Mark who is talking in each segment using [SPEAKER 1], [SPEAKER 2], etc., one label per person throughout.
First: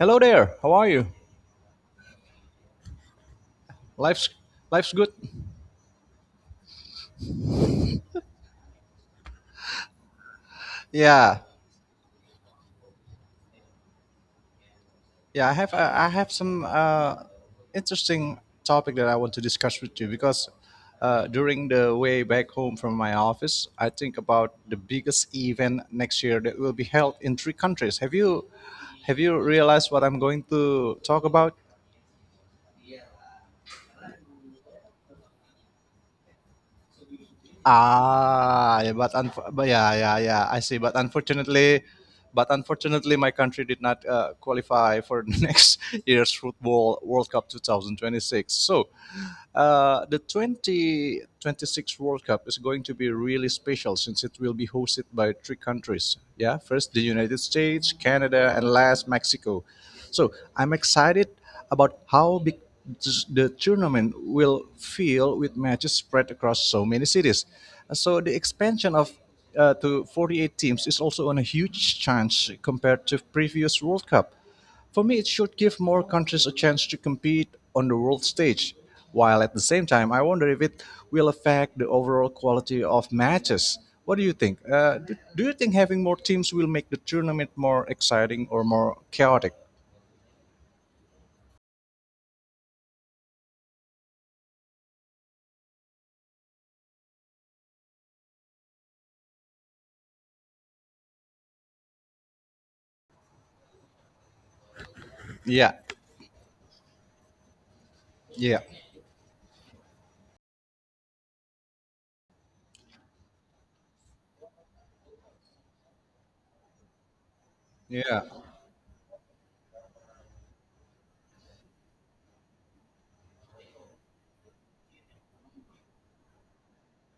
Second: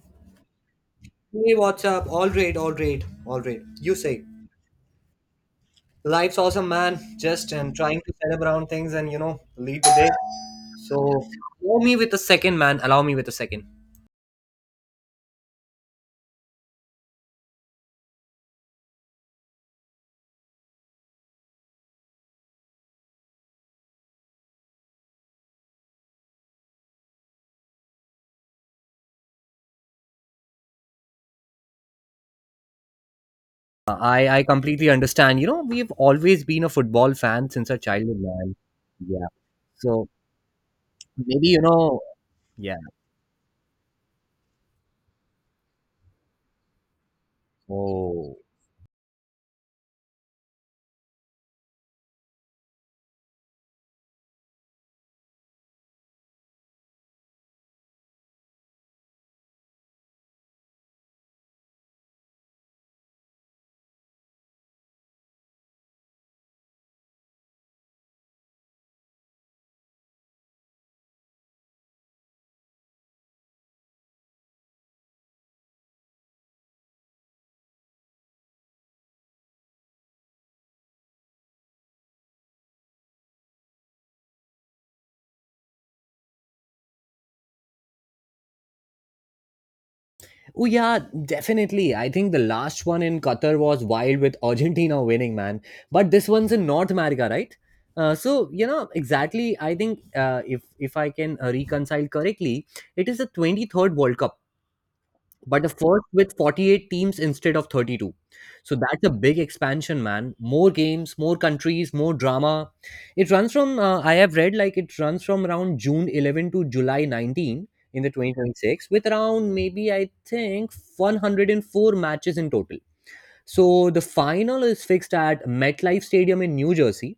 [SPEAKER 1] Hello there. How are you?
[SPEAKER 2] Hey, what's up? All right, all right, all right. You say,
[SPEAKER 1] Life's life's good.
[SPEAKER 2] life's awesome, man. Just and trying to set up around things and lead the day. So
[SPEAKER 1] Yeah,
[SPEAKER 2] allow me with a second, man. Allow me with a second.
[SPEAKER 1] yeah. I have some interesting topic that I want to discuss with you because during the way back home from my office, I think about the biggest event next year that will be held in three countries. Have you realized what I'm going to talk about?
[SPEAKER 2] I completely understand. You know, we've always been a football fan since our childhood, man.
[SPEAKER 1] Ah, yeah, but
[SPEAKER 2] Yeah.
[SPEAKER 1] unf- but yeah,
[SPEAKER 2] So
[SPEAKER 1] yeah, yeah. I see. But
[SPEAKER 2] maybe you
[SPEAKER 1] unfortunately,
[SPEAKER 2] know.
[SPEAKER 1] but
[SPEAKER 2] Yeah.
[SPEAKER 1] unfortunately, my country did not qualify for next year's football World Cup
[SPEAKER 2] Oh.
[SPEAKER 1] 2026. So, the 2026 World Cup is going to be really special since it will be hosted by three countries. Yeah, first the United States, Canada, and last Mexico. So, I'm excited about how big the tournament will fill with matches spread across so many cities. So the expansion of to 48 teams is also on a huge chance compared to previous World Cup. For me, it should give more countries a chance to compete on the world stage. While at the same time, I wonder if it will affect the overall quality of matches. What do you think? Do you think having more teams will make the tournament more exciting or more chaotic?
[SPEAKER 2] Oh yeah, definitely. I think the last one in Qatar was wild with Argentina winning, man. But this one's in North America, right? So you know exactly. I think if I can reconcile correctly, it is the 23rd World Cup but the
[SPEAKER 1] Yeah,
[SPEAKER 2] first with 48 teams instead of 32.
[SPEAKER 1] yeah,
[SPEAKER 2] So that's a big expansion, man. More games, more countries, more drama. It runs from I have read, like, it runs from around June 11 to July 19 in the
[SPEAKER 1] yeah.
[SPEAKER 2] 2026 with around, maybe I think, 104 matches in total. So the final is fixed at MetLife Stadium in New Jersey,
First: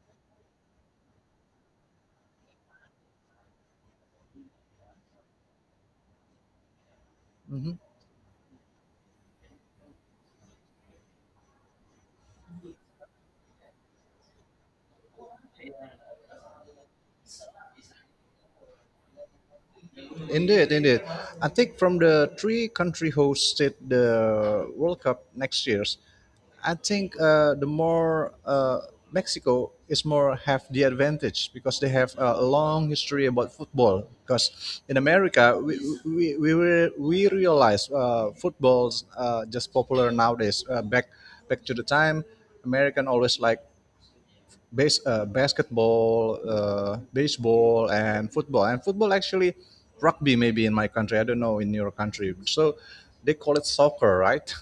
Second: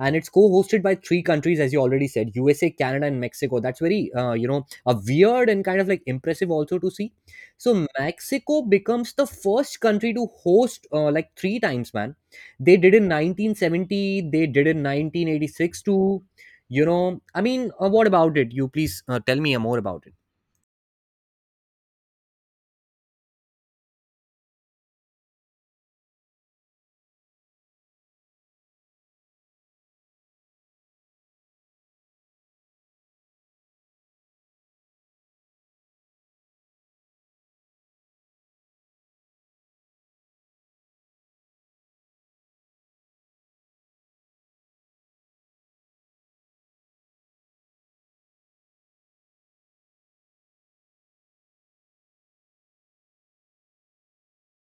[SPEAKER 2] and it's co-hosted by three countries, as you already said, USA, Canada, and Mexico. That's very, a weird and kind of like impressive, also, to see. So Mexico becomes the first country to host, like, three times, man. They did in 1970. They did in 1986 too, I mean, what about it? You please tell me more about it.
[SPEAKER 1] Indeed, indeed. I think from the three country hosted the World Cup next year's, I think the more Mexico is more have the advantage because they have a long history about football. Because in America, we realize football's just popular nowadays. Back to the time, American always like base basketball, baseball, and football. And football actually rugby maybe in my country. I don't know in your country. So they call it soccer, right?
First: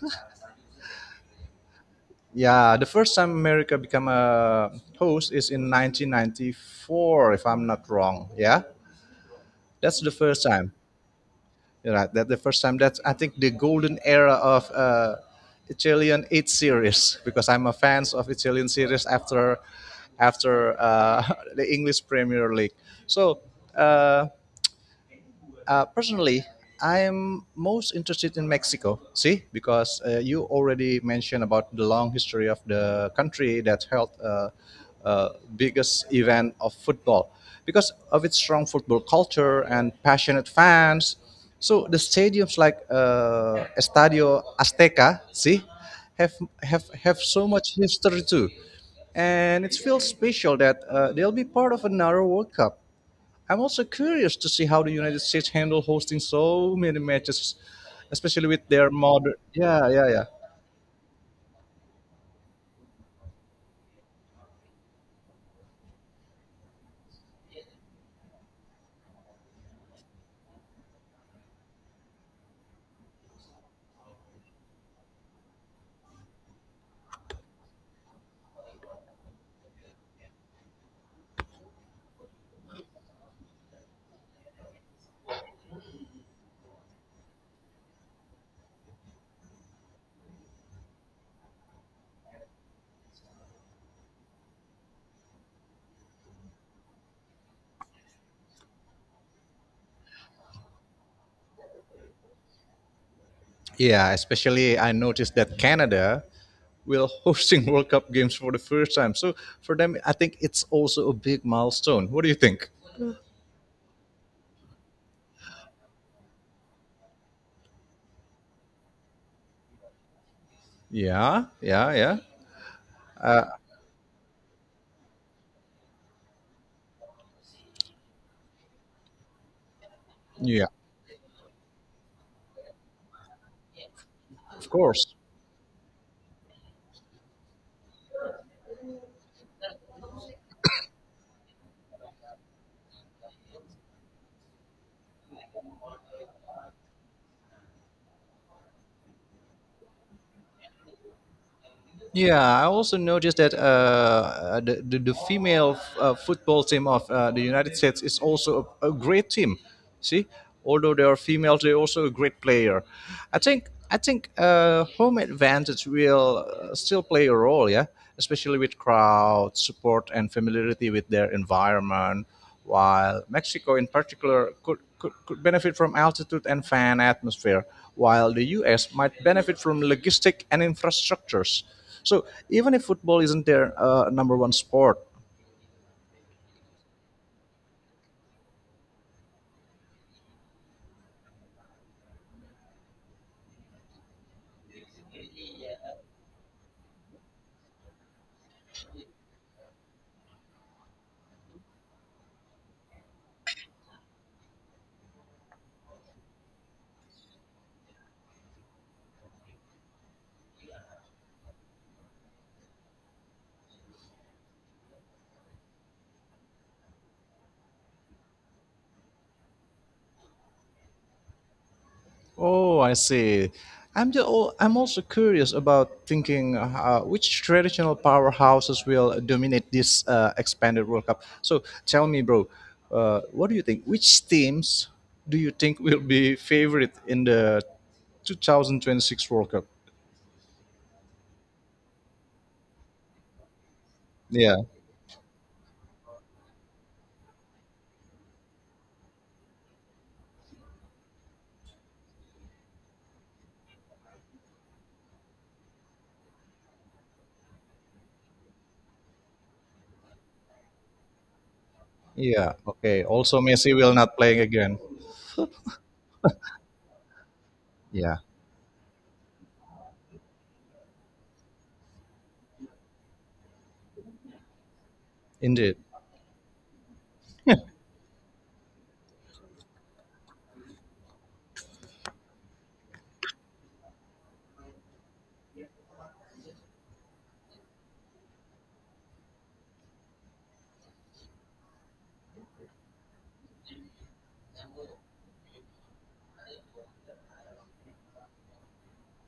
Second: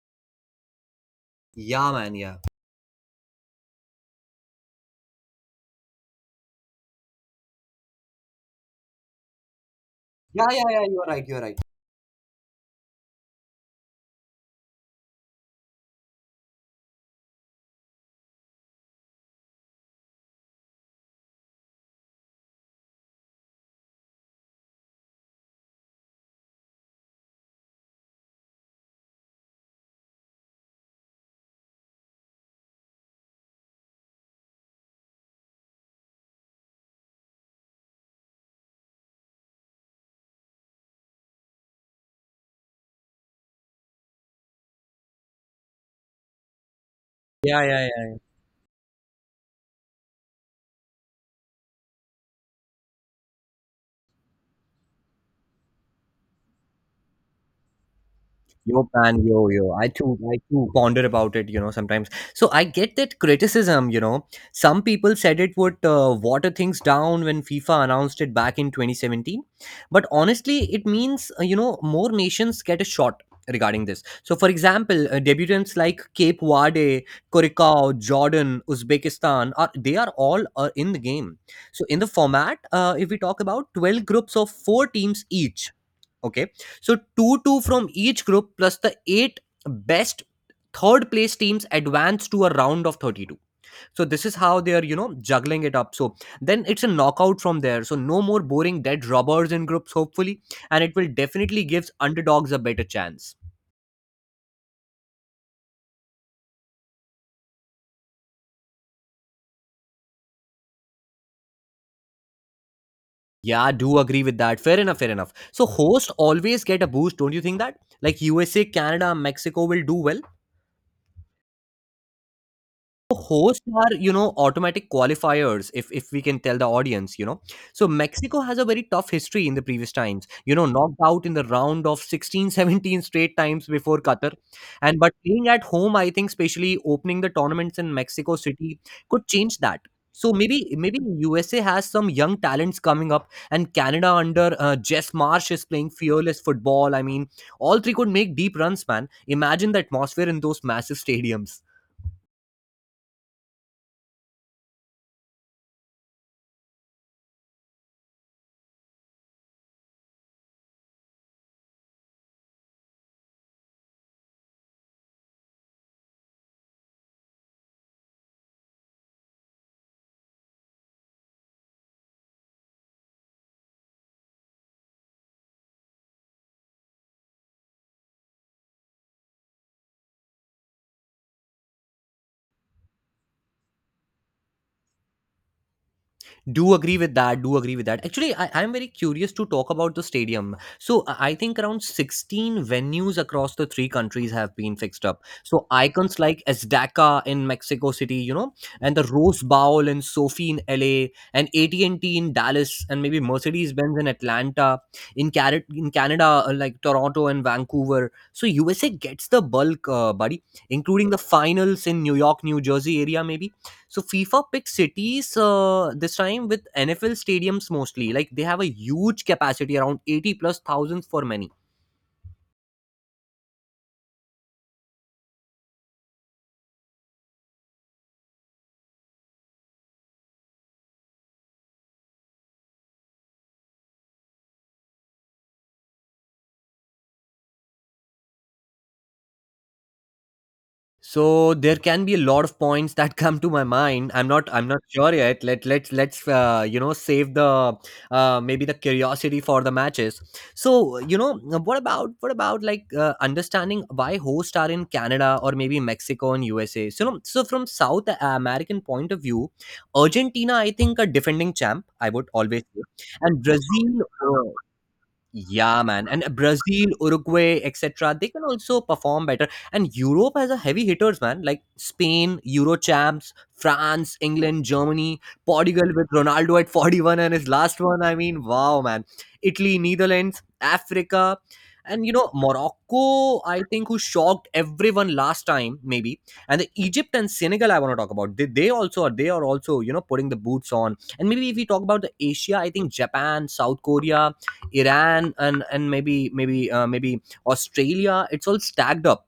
[SPEAKER 2] Yeah, man. Yeah.
[SPEAKER 1] Yeah, the first time America became a host is in 1994, if I'm not wrong. Yeah, that's the first
[SPEAKER 2] Yeah, yeah,
[SPEAKER 1] time.
[SPEAKER 2] yeah. You're right. You're right.
[SPEAKER 1] Right, that the first time that's I think the golden era of Italian eight series because I'm a fan of Italian series after the English Premier League. So uh, personally, I'm most interested in Mexico. See, because you already mentioned about the long history of the country that held uh, biggest event of football, because of its strong football culture and passionate fans. So the stadiums like Estadio Azteca, see, have have so
[SPEAKER 2] Yeah,
[SPEAKER 1] much
[SPEAKER 2] yeah, yeah.
[SPEAKER 1] history too, and it feels special that they'll be part of another World Cup. I'm also curious to see how the United States handle hosting so many matches, especially with
[SPEAKER 2] Yo,
[SPEAKER 1] their
[SPEAKER 2] pan,
[SPEAKER 1] modern.
[SPEAKER 2] yo, yo.
[SPEAKER 1] Yeah,
[SPEAKER 2] I
[SPEAKER 1] yeah,
[SPEAKER 2] too,
[SPEAKER 1] yeah.
[SPEAKER 2] I too ponder about it, sometimes. So I get that criticism. Some people said it would water things down when FIFA announced it back in 2017. But honestly, it means, more nations get a shot regarding this. So, for example, debutants like Cape Verde, Curacao, Jordan, Uzbekistan, are all in the game. So, in the format, if we talk about 12 groups of four teams each. Okay. So two from each group plus the eight best third place teams advance to a round of 32. So this is how they are juggling it up. So then it's a knockout from there. So no more boring dead robbers in groups, hopefully, and it will definitely gives underdogs a better chance.
[SPEAKER 1] Yeah, especially I noticed that Canada will hosting World Cup games for the first time. So for them, I think it's also a big milestone. What do you think?
[SPEAKER 2] Yeah, I do agree with that. Fair enough, fair enough. So hosts always get a boost, don't you think that, like, USA, Canada, Mexico will do well?
[SPEAKER 1] Yeah, yeah, yeah, uh,
[SPEAKER 2] Hosts are automatic qualifiers, if we can tell the audience. So Mexico has a very tough history. In the previous times,
[SPEAKER 1] yeah.
[SPEAKER 2] knocked out in the round of 16, 17 straight times before Qatar.
[SPEAKER 1] Of
[SPEAKER 2] And
[SPEAKER 1] course.
[SPEAKER 2] but playing at home, I think, especially opening the tournaments in Mexico City could change that. So maybe USA has some young talents coming up, and Canada under Jess Marsh is playing fearless football, I mean. All three could make deep runs, man. Imagine the atmosphere in those massive stadiums.
[SPEAKER 1] Yeah, I also noticed that the, the female football team of the United States is also a great team. See, although they are females, they're also a great player. I think home advantage will still play a role. Yeah, especially with crowd support and familiarity with their environment. While Mexico, in particular, could benefit from altitude and fan atmosphere, while the U.S. might benefit from logistic and infrastructures. So even if football isn't their number one sport,
[SPEAKER 2] Do agree with that, do agree with that, actually. I'm very curious to talk about the stadium. So I think around 16 venues across the three countries have been fixed up. So icons like Azteca in Mexico City, and the Rose Bowl in Sophie in LA, and AT&T in Dallas, and maybe Mercedes-Benz in Atlanta. In Canada, like Toronto and Vancouver. So USA gets the bulk, buddy, including the finals in New York, New Jersey area maybe. So FIFA picked cities, this time with NFL stadiums mostly. Like they have a huge capacity, around 80 plus thousands for many.
[SPEAKER 1] oh, I see. Oh, I'm also curious about thinking which traditional powerhouses will dominate this expanded World Cup. So tell me, bro, what do you think? Which teams do you think will be favorite in the 2026 World Cup?
[SPEAKER 2] So there can be a lot of points that come to my mind. I'm not
[SPEAKER 1] Yeah,
[SPEAKER 2] I'm not sure yet. Let's save the curiosity for the matches. So what about like, understanding why hosts are in Canada or maybe Mexico and USA. So from South American point of view, Argentina, I think, are defending champ. I would
[SPEAKER 1] yeah.
[SPEAKER 2] always say,
[SPEAKER 1] Okay. Also,
[SPEAKER 2] and
[SPEAKER 1] Messi
[SPEAKER 2] Brazil.
[SPEAKER 1] will not play again.
[SPEAKER 2] Yeah, man. And Brazil, Uruguay,
[SPEAKER 1] Yeah.
[SPEAKER 2] etc. They can also perform better. And Europe has a heavy hitters, man. Like Spain, Euro champs, France, England, Germany,
[SPEAKER 1] Indeed.
[SPEAKER 2] Portugal with Ronaldo at 41 and his last one. I mean, wow, man. Italy, Netherlands, Africa. And, Morocco, I think, who shocked everyone last time, maybe. And the Egypt and Senegal, I want to talk about. They also are they are also, you know, putting the boots on. And maybe if we talk about the Asia, I think Japan, South Korea, Iran, and maybe Australia. It's all stacked up.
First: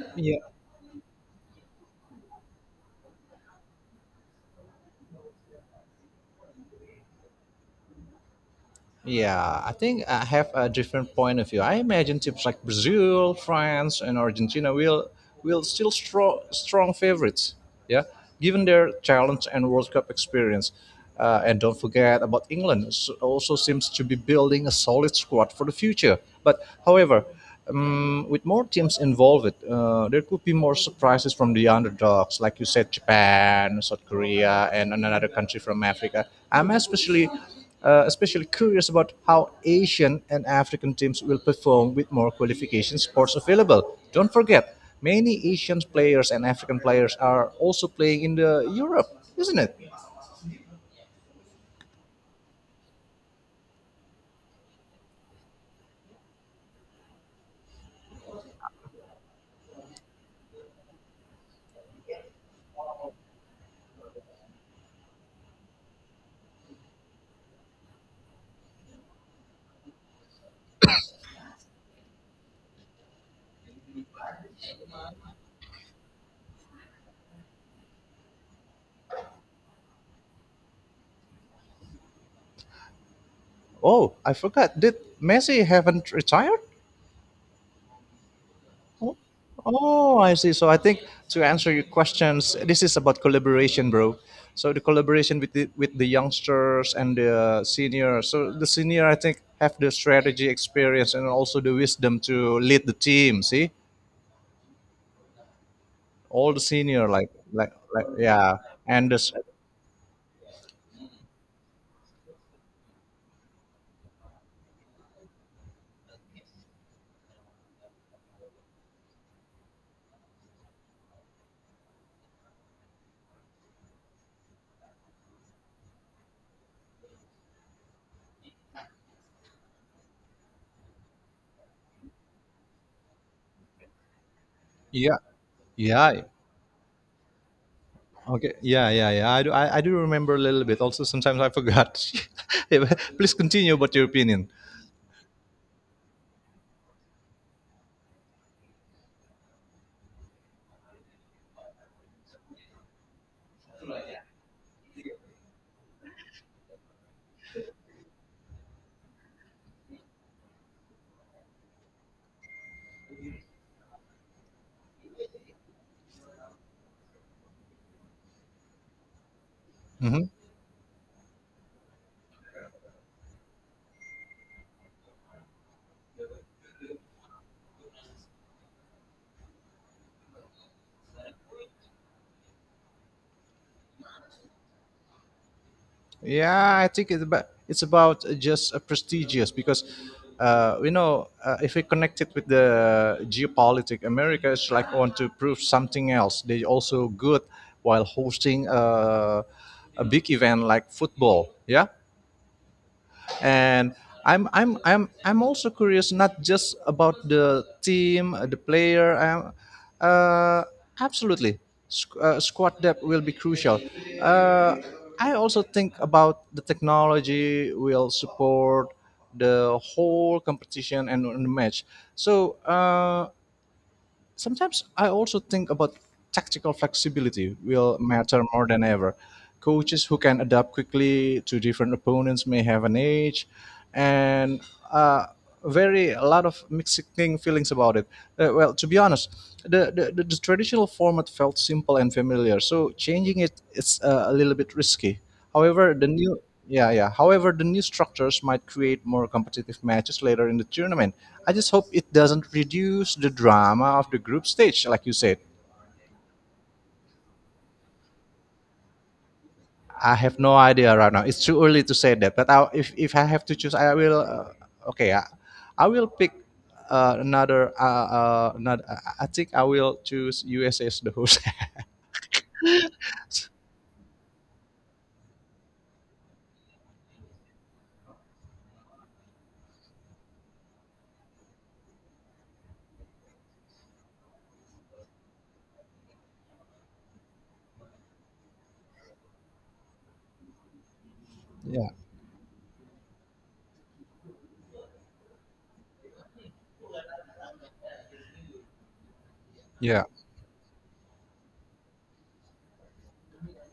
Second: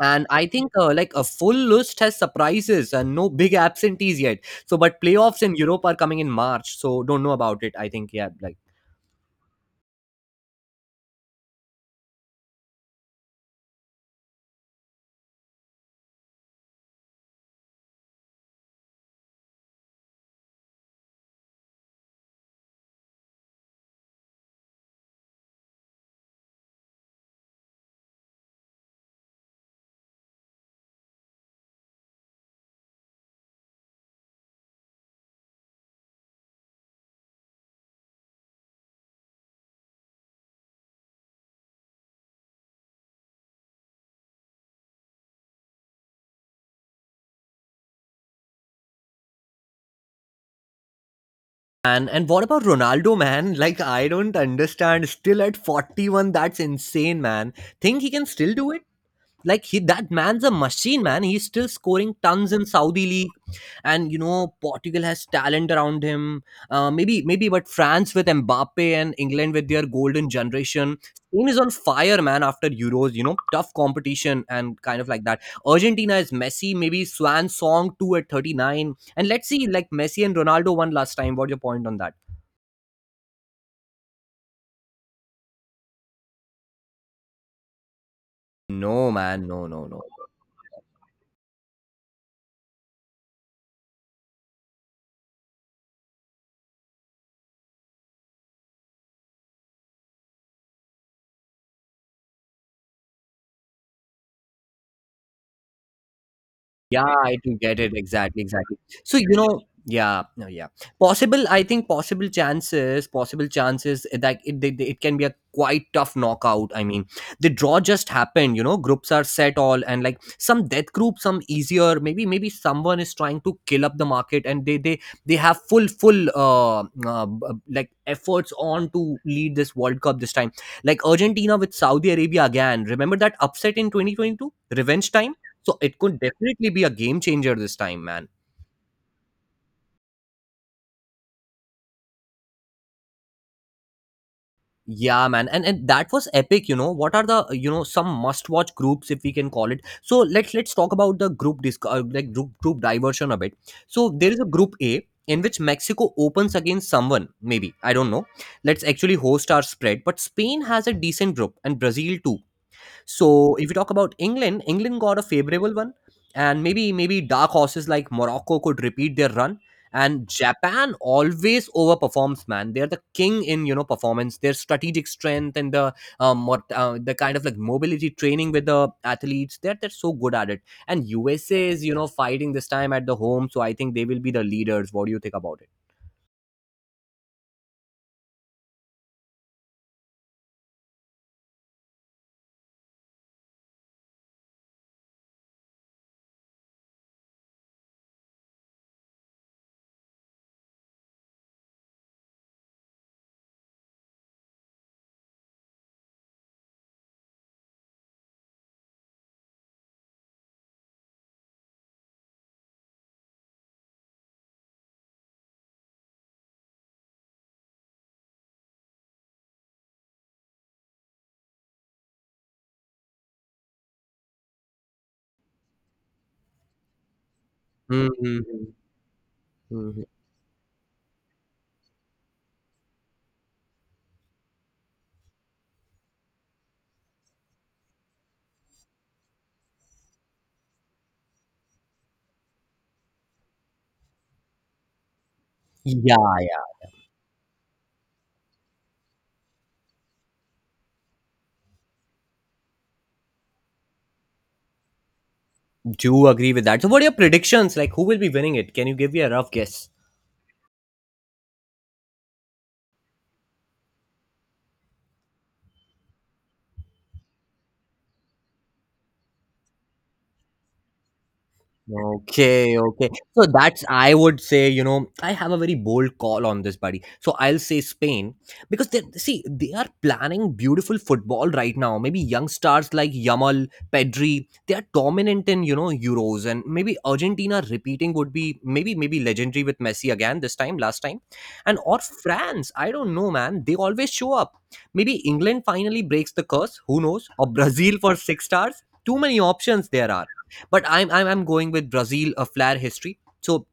[SPEAKER 2] And I think like a full list has surprises and no big absentees yet. So, but playoffs in Europe are coming in March, so don't know about it. I think, yeah, like,
[SPEAKER 1] Yeah, I think I have a different point of view. I imagine teams like Brazil, France, and Argentina will still strong favorites. Yeah, given their talent and World Cup experience, and don't forget about England. Also seems to be building a solid squad for the future. But However, with more teams involved, there could be more surprises from the underdogs, like you said, Japan, South Korea, and another country from Africa. I'm especially especially curious about how Asian and African teams will perform with more qualification sports available. Don't forget, many Asian players and African players are also playing in the Europe, isn't it?
[SPEAKER 2] and what about Ronaldo, man? Like I don't understand. Still at 41, that's insane, man. Think he can still do it? Like he that man's a machine, man. He's still scoring tons in Saudi league, and Portugal has talent around him. Maybe but France with Mbappe and England with their golden generation. Spain is on fire, man, after Euros. Tough competition, and kind of like that. Argentina is Messi maybe swan song 2 at 39, and let's see, like, Messi and Ronaldo won last time. What's your point on that?
[SPEAKER 1] Oh, I forgot. Did Messi haven't retired?
[SPEAKER 2] No, man. No, no, no.
[SPEAKER 1] Oh, I see. So I think to answer your questions, this is about collaboration, bro. So the collaboration with with the youngsters and the senior. So the senior, I think, have the strategy experience and also the wisdom to lead the team. See, all the
[SPEAKER 2] Yeah,
[SPEAKER 1] senior, like
[SPEAKER 2] I do
[SPEAKER 1] like
[SPEAKER 2] get it.
[SPEAKER 1] like
[SPEAKER 2] Exactly,
[SPEAKER 1] yeah,
[SPEAKER 2] exactly.
[SPEAKER 1] and
[SPEAKER 2] So,
[SPEAKER 1] this
[SPEAKER 2] yeah, no, yeah. Possible, I think possible chances that it can be a quite tough knockout. I mean, the draw just happened. Groups are set all, and like some death group, some easier, maybe someone is trying to kill up the market, and they have full, like efforts on to lead this World Cup this time. Like Argentina with Saudi Arabia again. Remember that upset in 2022? Revenge
[SPEAKER 1] yeah,
[SPEAKER 2] time? So it could
[SPEAKER 1] yeah.
[SPEAKER 2] definitely be a game changer this time, man.
[SPEAKER 1] Okay. Yeah, yeah, yeah. I do. I do remember a little bit. Also, sometimes I forgot. Yeah, but please continue about your opinion.
[SPEAKER 2] Yeah, man. And that was epic. What are the you know some must-watch groups, if we can call it? So let's talk about the group disc like group group diversion a bit. So there is a group A in which Mexico opens against someone, maybe. I don't know. Let's actually host our spread, but Spain has a decent group, and Brazil too. So if you talk about England, England got a favorable one, and maybe dark horses like Morocco could repeat their run.
[SPEAKER 1] Mm-hmm.
[SPEAKER 2] And Japan always overperforms, man. They're the king in performance. Their strategic strength and the kind of like mobility training with the athletes. They're so good at it. And USA is fighting this time at the home, so I think they will be the leaders. What do you think about it?
[SPEAKER 1] Yeah, I think it's about just a prestigious because if we connect it with the geopolitics, America is like want to prove something else. They also good while hosting a big event like football. Yeah, and I'm also curious not just about the team, the player. Uh, absolutely, squad depth will be crucial. Uh, I also think about the technology will support the whole competition and the match. So. Sometimes I also think about tactical flexibility will matter
[SPEAKER 2] Hmm.
[SPEAKER 1] more than ever.
[SPEAKER 2] Hmm.
[SPEAKER 1] Coaches who can adapt quickly to different opponents may have an edge, and uh, very a lot of mixing feelings about it. Well, to be honest, the traditional format felt simple and familiar, so changing it is a little bit risky. However, the
[SPEAKER 2] Yeah,
[SPEAKER 1] new
[SPEAKER 2] yeah.
[SPEAKER 1] yeah, yeah. However, the new structures might create more competitive matches later in the tournament. I just hope it doesn't reduce the drama of the group stage, like you said.
[SPEAKER 2] Do agree with that. So what are your predictions? Like who will be winning it? Can you give me a rough guess?
[SPEAKER 1] I have no idea right now. It's too early to say that. But if I have to choose, I will. Okay, I will pick another. Another. I think I will choose USA as the host.
[SPEAKER 2] Okay, okay. So that's, I would say, I have a very bold call on this, buddy. So I'll say Spain, because they see they are planning beautiful football right now. Maybe young stars like Yamal, Pedri, they are dominant in Euros, and maybe Argentina repeating would be maybe legendary with Messi again this time, last time, and
[SPEAKER 1] Yeah,
[SPEAKER 2] or France. I don't know, man. They always show up. Maybe England finally breaks the curse. Who knows? Or Brazil for six stars. Too many options
[SPEAKER 1] yeah.
[SPEAKER 2] there are, but I'm going with Brazil, a flair history. So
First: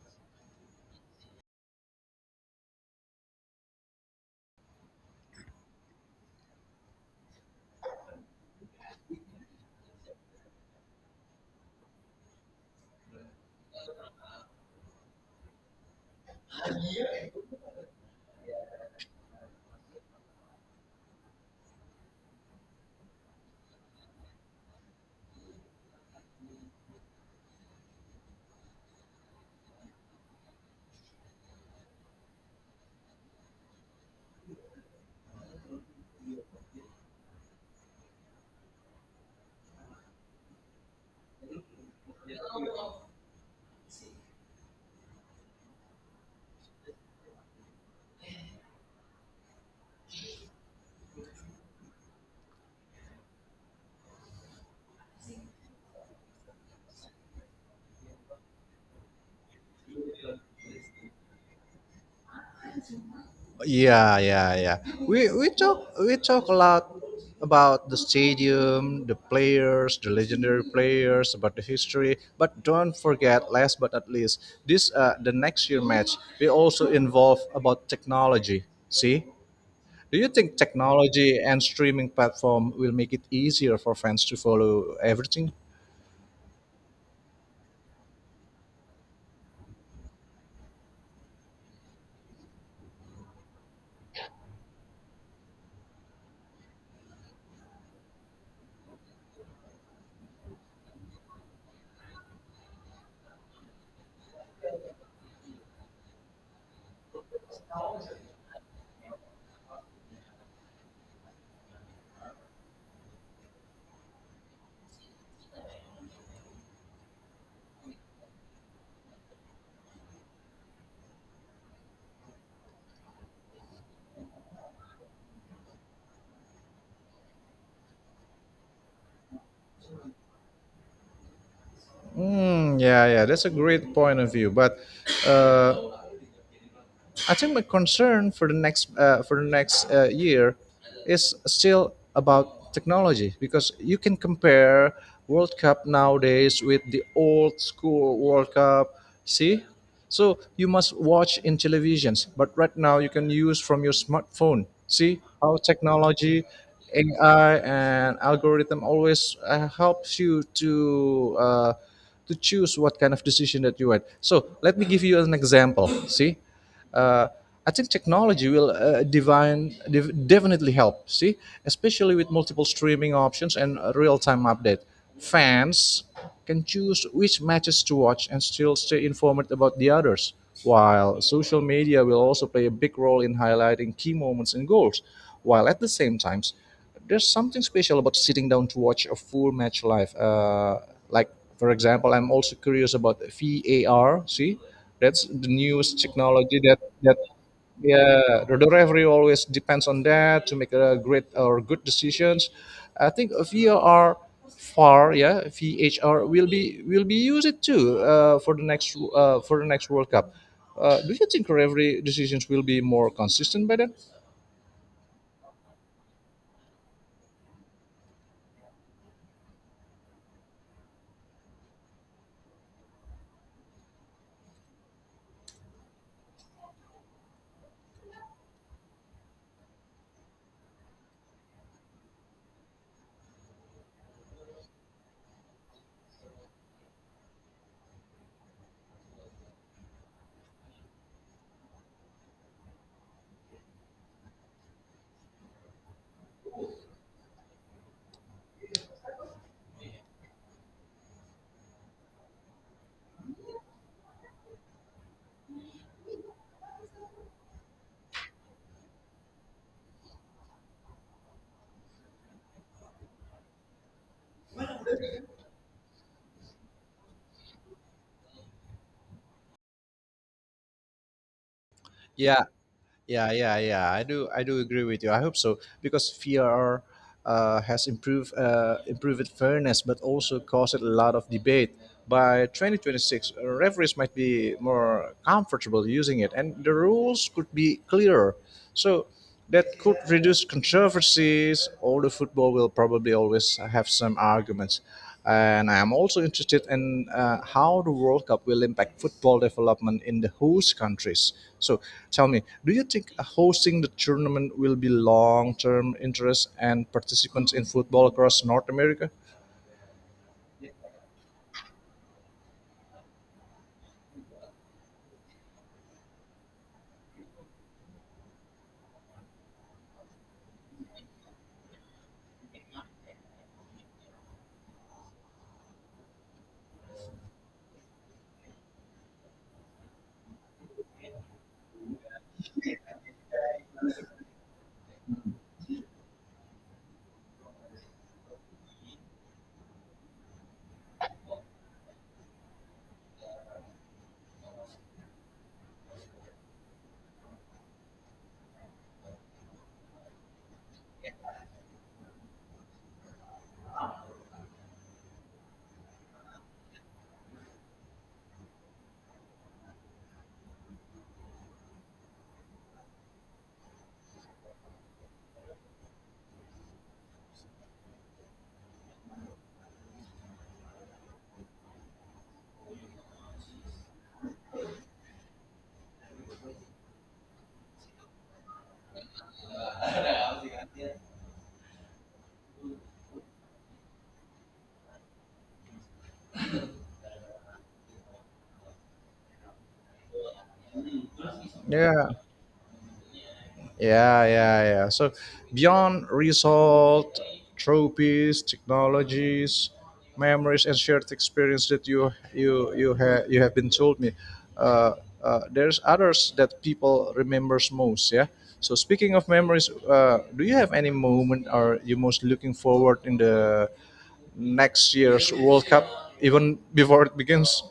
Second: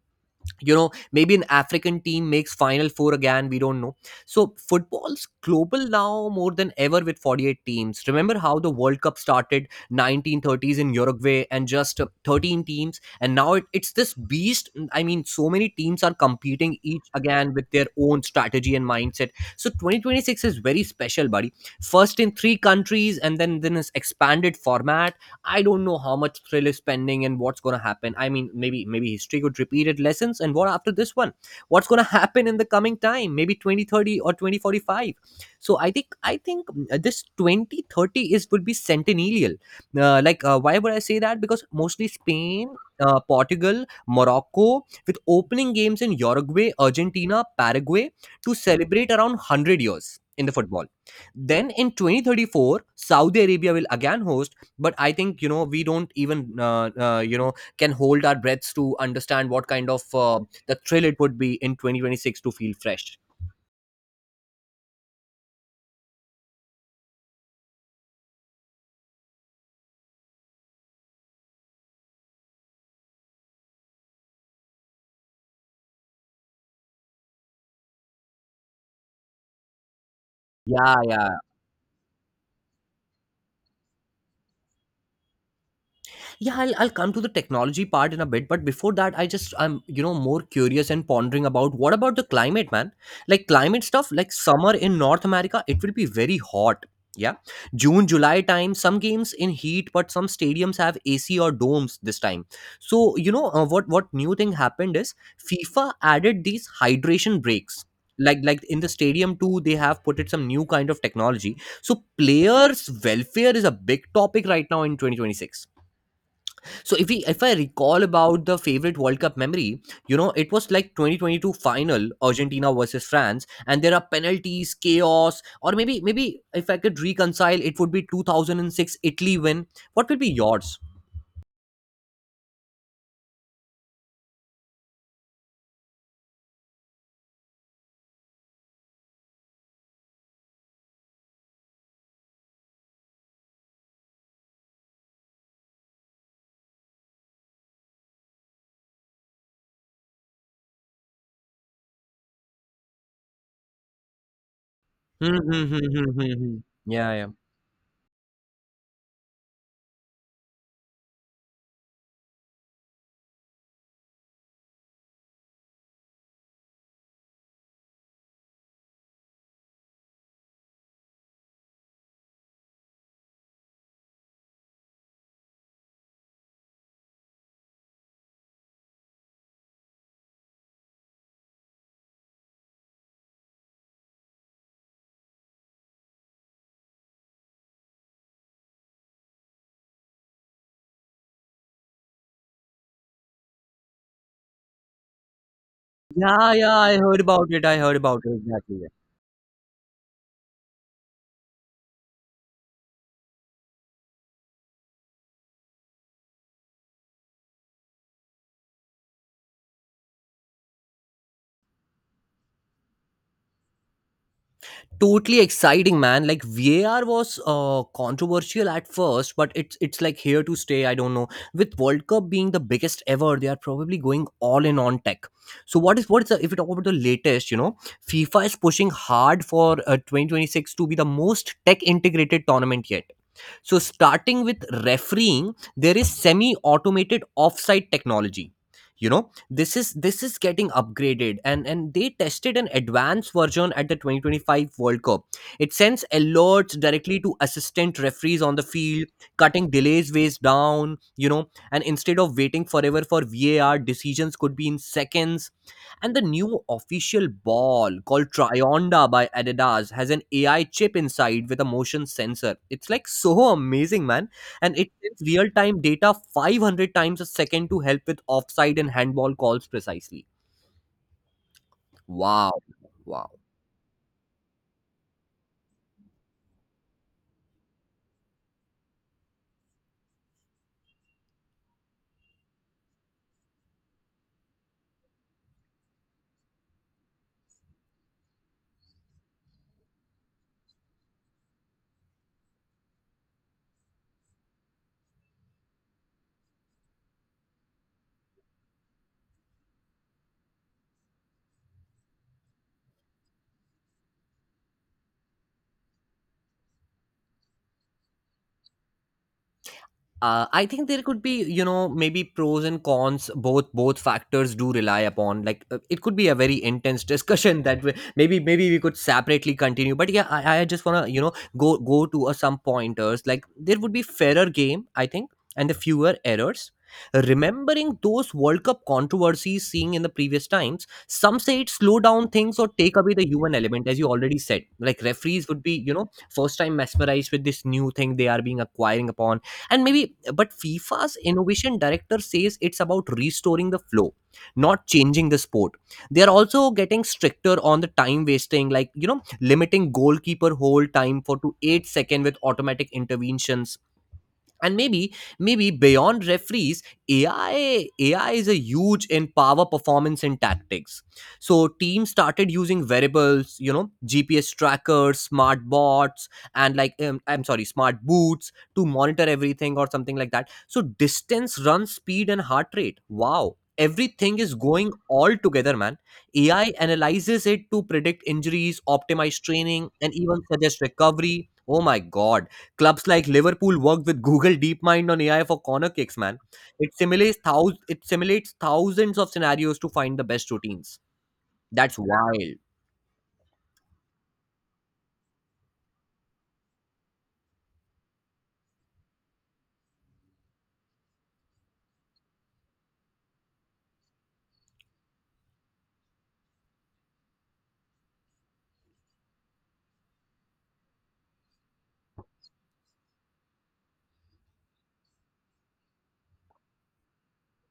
[SPEAKER 2] maybe an African team makes final four again. We don't know. So football's global now more than ever with 48 teams. Remember how the World Cup started 1930s in Uruguay, and just 13 teams, and now it's this beast. I mean, so many teams are competing each again with their own strategy and mindset. So 2026 is very special, buddy. First in three countries, and then this expanded format. I don't know how much thrill is pending and what's going to happen. I mean, maybe history could repeat its lessons, and what after this one? What's going to happen in the coming time? Maybe 2030 or 2045. So I think this 2030 is would be centennial. Like, why would I say that? Because mostly Spain, Portugal, Morocco, with opening games in Uruguay, Argentina, Paraguay, to celebrate around 100 years in the football. Then in 2034, Saudi Arabia will again host, but I think, we don't even can hold our breaths to understand what kind of the thrill it would be in 2026 to feel fresh.
[SPEAKER 1] Yeah, yeah, yeah. We talk a lot about the stadium, the players, the legendary players, about the history. But don't forget, last but not least, this the next year match. We also involve about technology. See, do you think
[SPEAKER 2] Yeah,
[SPEAKER 1] technology
[SPEAKER 2] yeah,
[SPEAKER 1] and streaming platform will make it easier for fans to follow everything?
[SPEAKER 2] yeah, I'll come to the technology part in a bit. But before that, I'm more curious and pondering about what about the climate, man. Like climate stuff, like summer in North America, it will be very hot. Yeah, June July time, some games in heat, but some stadiums have AC or domes this time. So what new thing happened is FIFA added these hydration breaks. Like in the stadium too, they have put it some new kind of technology, so players welfare is a big topic right now in 2026. So if I recall about the favorite World Cup memory, it was like 2022 final, Argentina versus France, and there are penalties, chaos. Or maybe if I could reconcile, it would be 2006 Italy win. What would be yours?
[SPEAKER 1] Mm, yeah, yeah, that's a great point of view. But uh, I think my concern for the next year is still about technology because you can compare World Cup nowadays with the old school World Cup. See, so you must watch in televisions, but right now you can use from your smartphone. See
[SPEAKER 2] Hmm,
[SPEAKER 1] how
[SPEAKER 2] hmm, hmm, hmm, hmm,
[SPEAKER 1] technology,
[SPEAKER 2] hmm. Yeah, yeah.
[SPEAKER 1] AI, and algorithm always helps you to. To choose what kind of decision that you want. So let me give you an example. See, uh, I think technology will definitely help. See, especially with multiple streaming options and real-time update, fans can choose which matches to watch and still stay informed about the others. While social media will also play a big role in highlighting key moments and goals, while at the same time there's something special about sitting down to watch a full match live. Like for example, I'm also curious about VAR. See, that's the newest
[SPEAKER 2] Yeah,
[SPEAKER 1] technology
[SPEAKER 2] yeah,
[SPEAKER 1] that
[SPEAKER 2] I
[SPEAKER 1] that
[SPEAKER 2] heard about it. I heard about it
[SPEAKER 1] yeah, the
[SPEAKER 2] exactly. Yeah.
[SPEAKER 1] referee always depends on that to make a great or good decisions. I think VHR will be used too for the next World Cup. Do you think referee decisions will be more consistent by then?
[SPEAKER 2] Totally exciting, man. Like VAR was controversial at first, but it's like here to stay. I don't know. With World Cup being the biggest ever, they are probably going all in on tech. So if we talk about the latest? FIFA is pushing hard for 2026 to be the most tech integrated tournament yet. So starting with refereeing, there is semi-automated offside technology. You know, this is getting upgraded, and they tested an advanced version at the 2025 world cup. It sends alerts directly to assistant referees on the field, cutting delays ways down, and instead of waiting forever for VAR, decisions could be in seconds. And the new official ball called Trionda by Adidas has an AI chip inside with a motion sensor. It's like so amazing, man. And it sends real time data 500 times a second to help with offside and handball calls precisely.
[SPEAKER 1] Yeah,
[SPEAKER 2] Wow. Wow.
[SPEAKER 1] yeah, yeah, yeah. I do agree with you. I hope so because VR has improved fairness, but also caused a lot of debate. By 2026, referees might be more comfortable using it, and the rules could be clearer. So. That could reduce controversies, although football will probably always have some arguments. And I am also interested in how the World Cup will impact football development in the host countries. So tell me, do you think hosting the tournament will be long term interest and participants in football across North America?
[SPEAKER 2] I think there could be, maybe pros and cons. Both factors do rely upon, like it could be a very intense discussion maybe we could separately continue. But yeah, I just want to, go to some pointers. Like there would be fairer game, I think, and the fewer errors, remembering those world cup controversies, seeing in the previous times. Some say it slow down things or take away the human element, as you already said. Like referees would be, first time mesmerized with this new thing they are being acquiring upon. And maybe but FIFA's innovation director says it's about restoring the flow, not changing the sport. They are also getting stricter on the time wasting, like, limiting goalkeeper hold time for to 8 second with automatic interventions. And maybe beyond referees, AI is a huge in power performance and tactics. So teams started using variables, GPS trackers, smart bots. And like, I'm sorry, smart boots, to monitor everything or something like that. So distance run, speed, and heart rate, wow, everything is going all together, man. AI analyzes it to predict injuries, optimize training, and even suggest recovery. Oh my god. Clubs like Liverpool worked with Google DeepMind on AI for corner kicks, man. It it simulates thousands of scenarios to find the best routines. That's
[SPEAKER 1] Yeah.
[SPEAKER 2] wild.
[SPEAKER 1] Yeah, yeah, yeah. So beyond result, trophies, technologies, memories, and shared experience that you have been told me, uh, there's others that people remembers most. Yeah. So speaking of memories, do you have any moment or you most looking forward in the next year's World Cup, even before it begins?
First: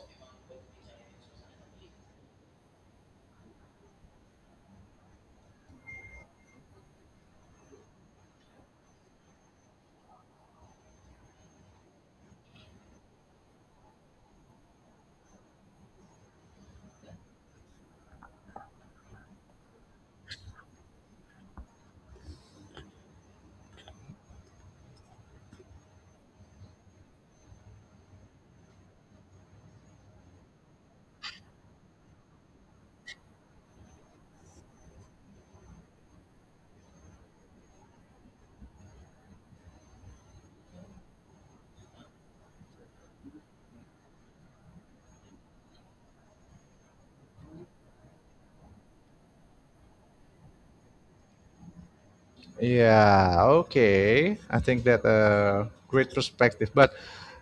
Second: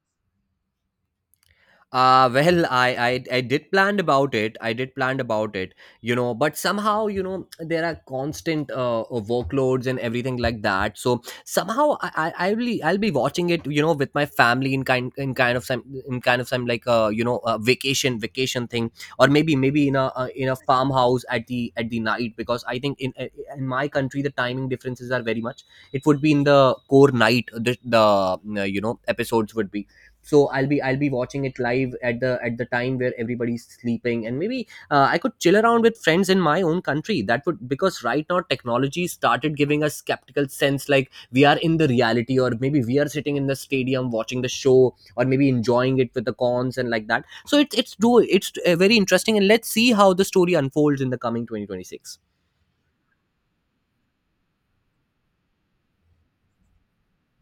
[SPEAKER 2] Well, I did planned about it. I did planned about it. But somehow, there are constant workloads and everything like that. So somehow, I'll be watching it, with my family, in kind of some in kind of some like vacation thing, or maybe in a, farmhouse at the, night, because I think in my country the timing differences are very much. It would be in the core night, the episodes would be. So I'll be watching it live at the, time where everybody's sleeping. And maybe I could chill around with friends in my own country, that would. Because right now technology started giving us skeptical sense, like we are in the reality, or maybe we are sitting in the stadium watching the show, or maybe enjoying it with the cons and like that. So it's very interesting, and let's see how the story unfolds in the coming 2026.
[SPEAKER 1] Yeah, okay. I think that a great perspective, but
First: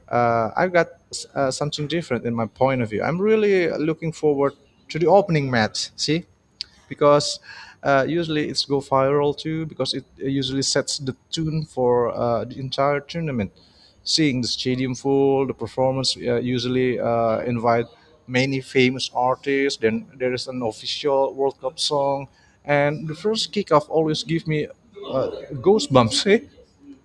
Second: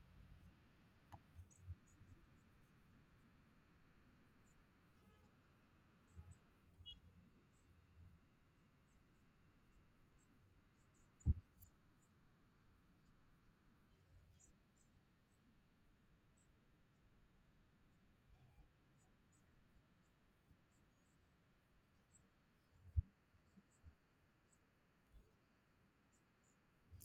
[SPEAKER 1] I've got something different in my point of view. I'm really looking forward to the opening match. See? Because usually it's go viral too because it usually sets the tune for the entire tournament. Seeing the stadium full, the performance usually invite many famous artists. Then there is an official World Cup song, and the first kickoff always give me uh, goosebumps. Eh?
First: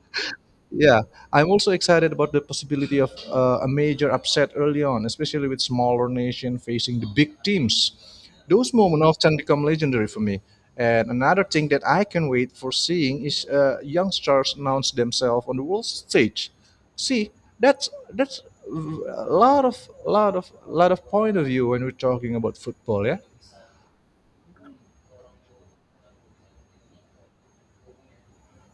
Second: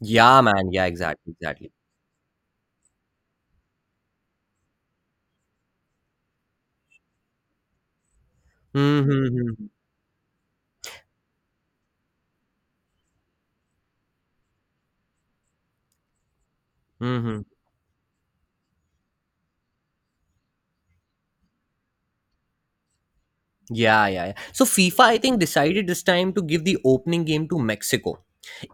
[SPEAKER 2] Yeah, man, yeah,
[SPEAKER 1] Yeah,
[SPEAKER 2] exactly,
[SPEAKER 1] I'm also
[SPEAKER 2] exactly.
[SPEAKER 1] excited about the possibility of a major upset early on, especially with smaller nation facing the big teams. Those moments
[SPEAKER 2] Mm-hmm.
[SPEAKER 1] often become
[SPEAKER 2] Mm-hmm,
[SPEAKER 1] legendary for me. And another thing that I can wait for seeing is young stars announce themselves on the world stage. See,
[SPEAKER 2] mm-hmm.
[SPEAKER 1] that's a lot of lot of point of view when we're talking about football, yeah.
[SPEAKER 2] Yeah, yeah, yeah. So FIFA, I think, decided this time to give the opening game to Mexico.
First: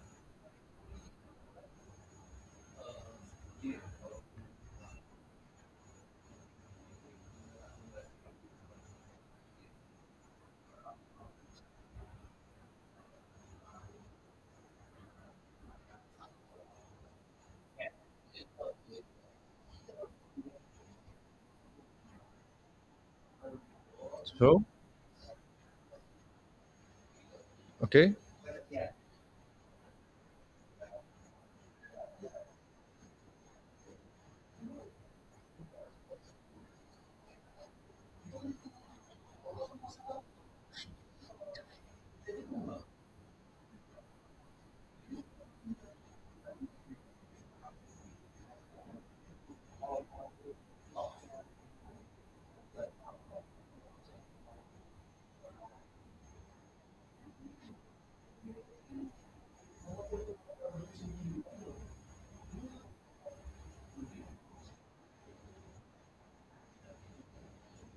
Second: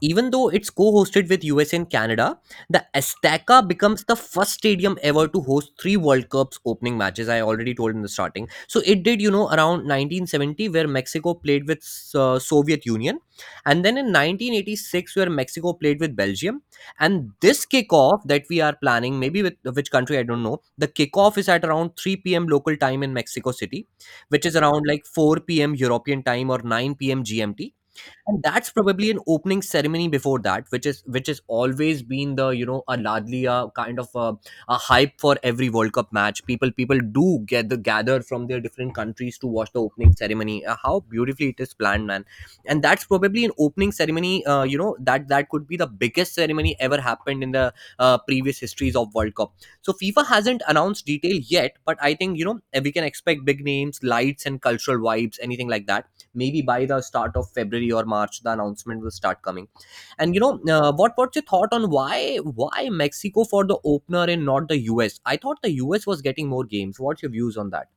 [SPEAKER 2] Even though it's co-hosted with US and Canada, the Azteca becomes the first stadium ever to host three World Cups opening matches. I already told in the starting. So it did, around 1970 where Mexico played with Soviet Union, and then in 1986 where Mexico played with Belgium. And this kickoff that we are planning, maybe with which country I don't know, the kickoff is at around 3 p.m. local time in Mexico City, which is
[SPEAKER 1] So,
[SPEAKER 2] around like 4 p.m. European time or 9 p.m. GMT.
[SPEAKER 1] okay.
[SPEAKER 2] And that's probably an opening ceremony before that, which has always been the, a largely a kind of a hype for every world cup match. People do get the gather from their different countries to watch the opening ceremony. How beautifully it is planned, man. And that's probably an opening ceremony, that could be the biggest ceremony ever happened in the previous histories of world cup. So FIFA hasn't announced detail yet, but I think. We can expect big names, lights, and cultural vibes, anything like that. Maybe by the start of February or March, the announcement will start coming. And what's your thought on, why Mexico for the opener and not the US? I thought the US was getting more games. What's your views on that?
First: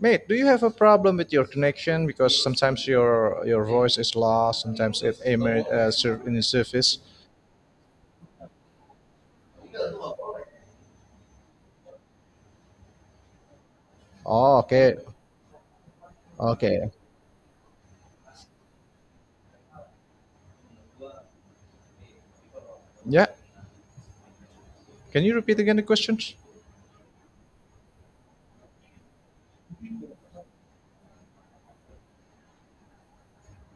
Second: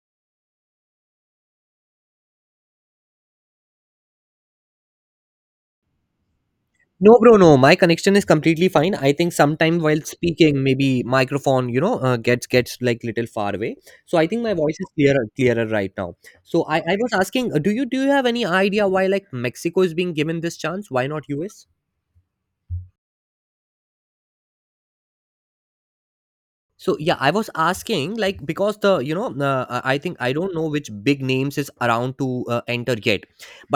[SPEAKER 1] Mate, do you have a problem with your connection? Because sometimes your voice is lost. Sometimes it in the surface.
[SPEAKER 2] No, bro, no, my connection is completely fine. I think sometimes while speaking, maybe microphone, gets like little far away. So I think my
[SPEAKER 1] Oh,
[SPEAKER 2] voice is
[SPEAKER 1] okay,
[SPEAKER 2] clearer right now. So i
[SPEAKER 1] okay.
[SPEAKER 2] i was asking, do you have any idea why, like, Mexico is being given this chance, why not US?
[SPEAKER 1] Yeah. Can you repeat again the questions?
[SPEAKER 2] So yeah, I was asking, like, because the I think, I don't know which big names is around to enter yet.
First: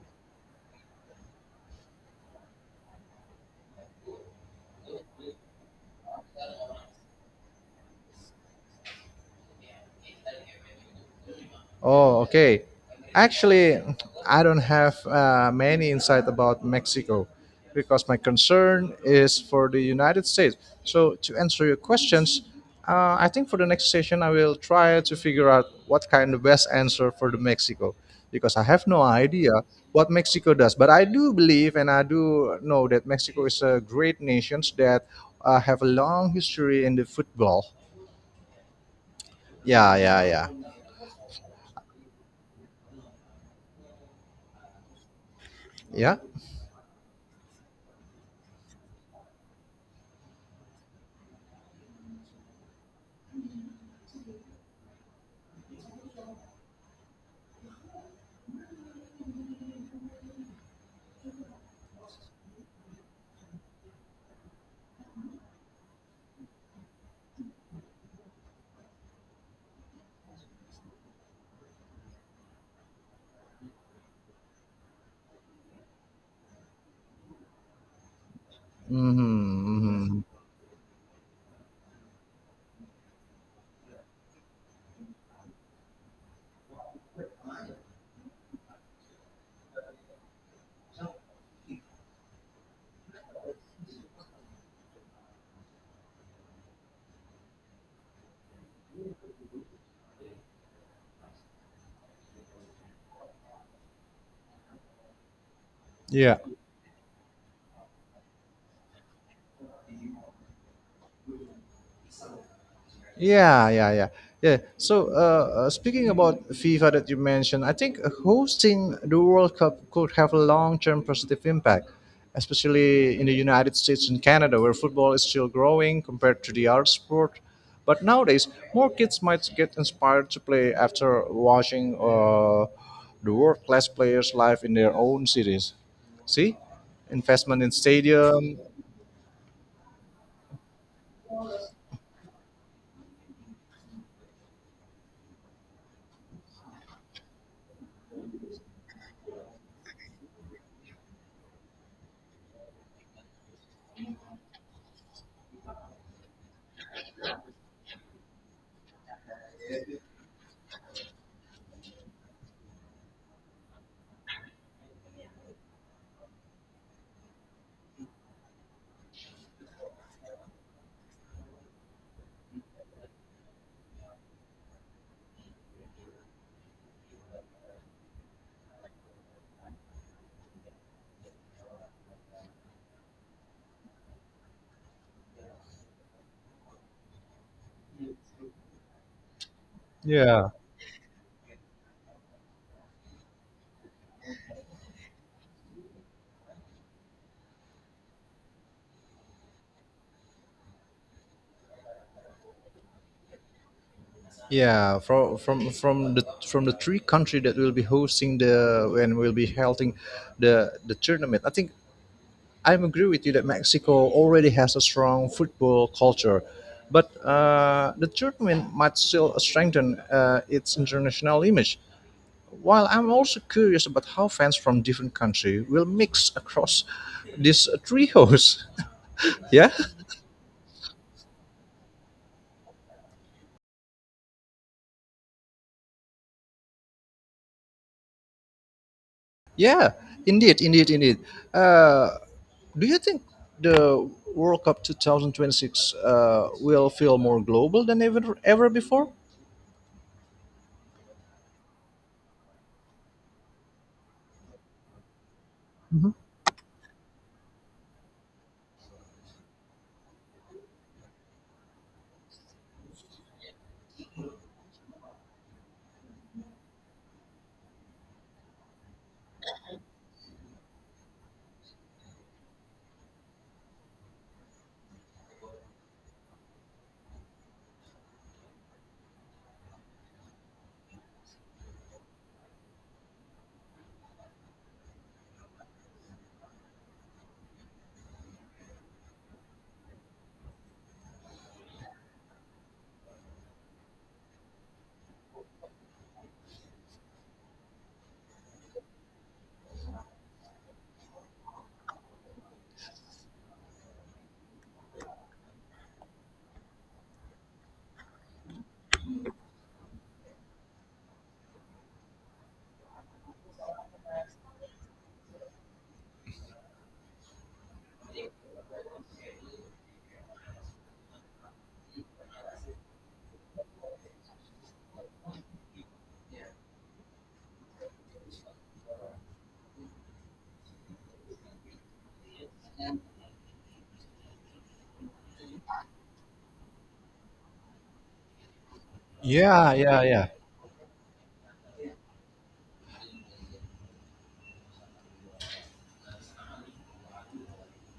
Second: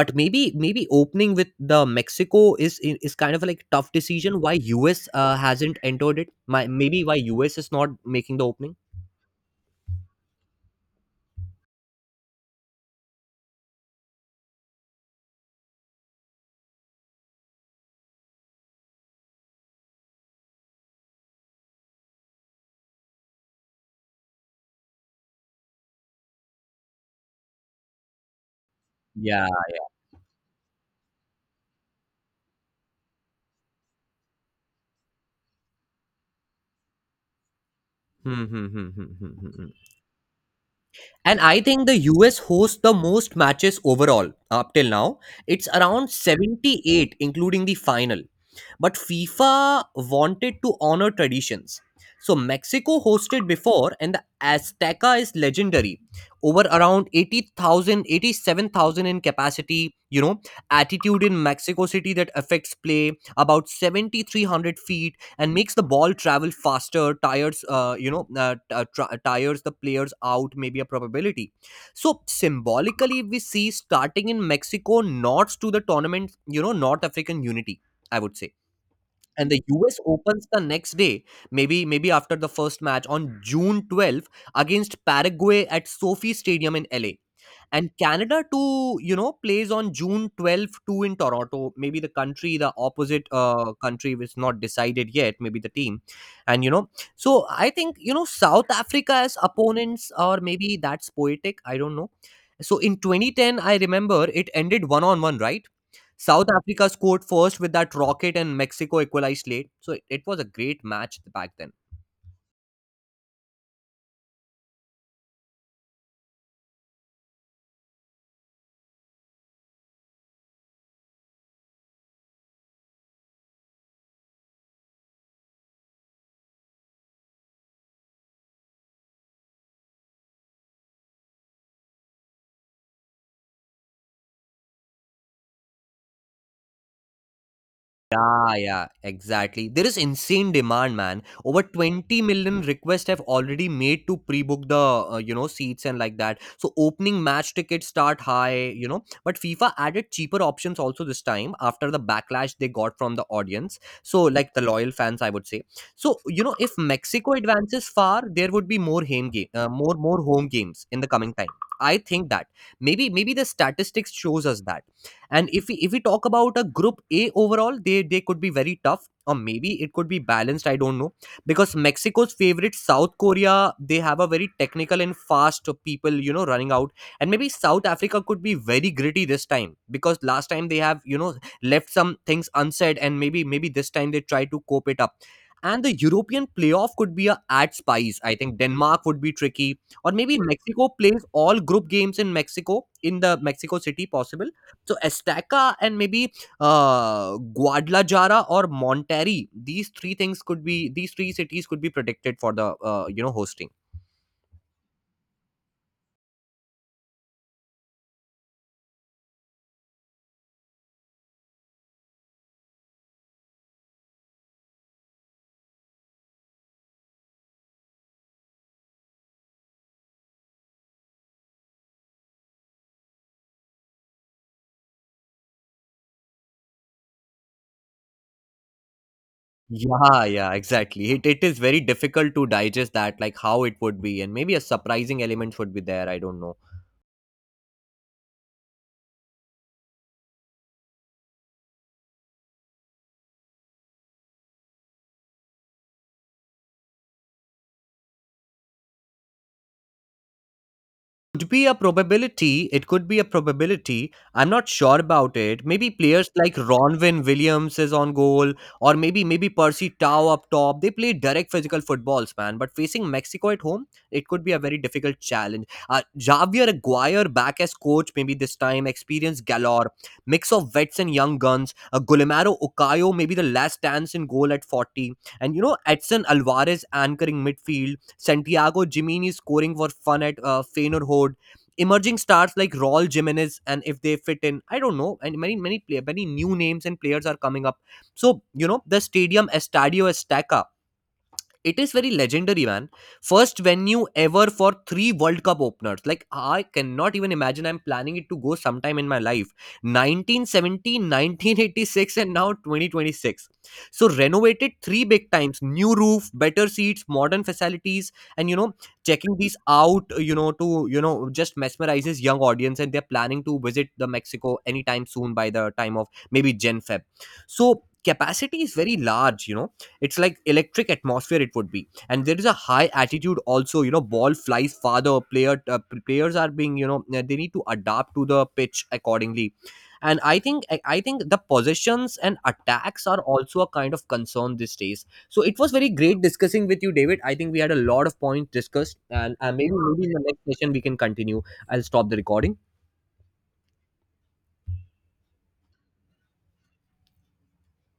[SPEAKER 2] But maybe opening with the Mexico is kind of like tough decision. Why US hasn't entered it? Maybe why US is not making the opening?
[SPEAKER 1] Oh, okay. Actually, I don't have many insight about Mexico because my concern is for the United States. So, to answer your questions, I think for the next session, I will try to figure out what kind of best answer for the Mexico because I have no
[SPEAKER 2] Yeah.
[SPEAKER 1] idea what Mexico does. But I do believe and I do know that Mexico is a great nation that have a long history in the football.
[SPEAKER 2] Hmm, hmm, hmm, hmm, hmm, hmm, hmm.
[SPEAKER 1] Yeah, yeah, yeah.
[SPEAKER 2] And I think the US hosts the most matches overall up till now. It's around
[SPEAKER 1] Yeah.
[SPEAKER 2] 78, including the final. But FIFA wanted to honor traditions. So Mexico hosted before, and the Azteca is legendary. Over around 80,000, 87,000 in capacity, attitude in Mexico City that affects play about 7,300 feet and makes the ball travel faster, tires the players out, maybe a probability. So symbolically, we see starting in Mexico nods to the tournament, North African unity, I would say. And the US
[SPEAKER 1] Hmm.
[SPEAKER 2] opens the next day, maybe after the first match on June 12th against Paraguay at Sophie Stadium in LA. And Canada too, plays on June 12th too in Toronto, maybe the opposite country, which not decided yet, maybe the team. And, so I think, South Africa as opponents, or maybe that's poetic, I don't know. So in 2010, I remember it ended one on one, right?
[SPEAKER 1] Yeah,
[SPEAKER 2] South Africa scored first with that rocket, and Mexico equalized late, so it was a great match back then.
[SPEAKER 1] yeah, yeah, yeah, yeah. So, speaking about FIFA that you mentioned, I think hosting the World Cup could have a long-term positive impact, especially in the United States and Canada, where football is still growing compared to the other sport. But nowadays, more kids might get inspired to play after watching the world-class players live in their own cities. See, investment in
[SPEAKER 2] Yeah,
[SPEAKER 1] stadium.
[SPEAKER 2] yeah, exactly. There is insane demand, man. Over 20 million requests have already made to pre-book the, seats and like that. So opening match tickets start high. But FIFA added cheaper options also this time after the backlash they got from the audience. So like the loyal fans, I would say. So, if Mexico advances far, there would be more home game, more more home games in the coming time. I think that maybe the statistics shows us that. And if we talk about a group a overall, they could be very tough, or maybe it could be balanced, I don't know. Because Mexico's favorite South Korea, they have a very technical and fast people, running out. And maybe South Africa could be very gritty this time, because last time they have, left some things unsaid. And maybe this time they try to cope it up. And the European playoff could be a ad spice, I think. Denmark would be tricky. Or maybe
[SPEAKER 1] Yeah.
[SPEAKER 2] Mexico plays all group games in mexico in the Mexico City possible. So Estaca, and maybe Guadalajara or Monterrey, these three cities could be predicted for the hosting.
[SPEAKER 1] Yeah, from the three country that will be hosting the and will be holding the tournament. I think I agree with you that Mexico already has a strong football culture, but the tournament might still strengthen its international image. While I'm also curious about how fans from different countries will mix across these three hosts. Yeah,
[SPEAKER 2] Yeah, yeah, exactly. It is very difficult to digest that, like how it would be, and maybe a surprising element would be there. I don't know.
[SPEAKER 1] yeah, indeed, indeed, indeed. Uh, Do you think the World Cup 2026 will feel more global than ever, ever before?
[SPEAKER 2] Could be a probability. It could be a probability. I'm not sure about it. Maybe
[SPEAKER 1] Mhm.
[SPEAKER 2] players like Ronvin Williams is on goal, or maybe Percy Tau up top. They play direct physical footballs, man. But facing Mexico at home, it could be a very difficult challenge. Javier Aguirre back as coach, maybe this time experience galore, mix of vets and young guns. Gulimaro Okayo, maybe the last dance in goal at 40, and Edson Alvarez anchoring midfield. Santiago Jimini scoring for fun at Feyenoord. Emerging stars like Raul Jimenez, and if they fit in, I don't know. And many new names and players are coming up. So, the stadium Estadio Estaca, it is very legendary, man. First venue ever for three World Cup openers. Like, I cannot even imagine, I'm planning it to go sometime in my life. 1970, 1986, and now 2026. So, renovated three big times, new roof, better seats, modern facilities. And, checking these out, to, just mesmerizes young audience. And they're planning to visit the Mexico anytime soon by the time of maybe Gen Feb. So, capacity is very large. It's like electric atmosphere it would be, and there is a high attitude also, ball flies farther, players are being, they need to adapt to the pitch accordingly. And I I think the possessions and attacks are also a kind of concern these days. So it was very great discussing with you, David. I think we had a lot of points discussed, and
[SPEAKER 1] Yeah,
[SPEAKER 2] maybe
[SPEAKER 1] yeah,
[SPEAKER 2] maybe in the next
[SPEAKER 1] yeah.
[SPEAKER 2] session we can continue. I'll stop the recording.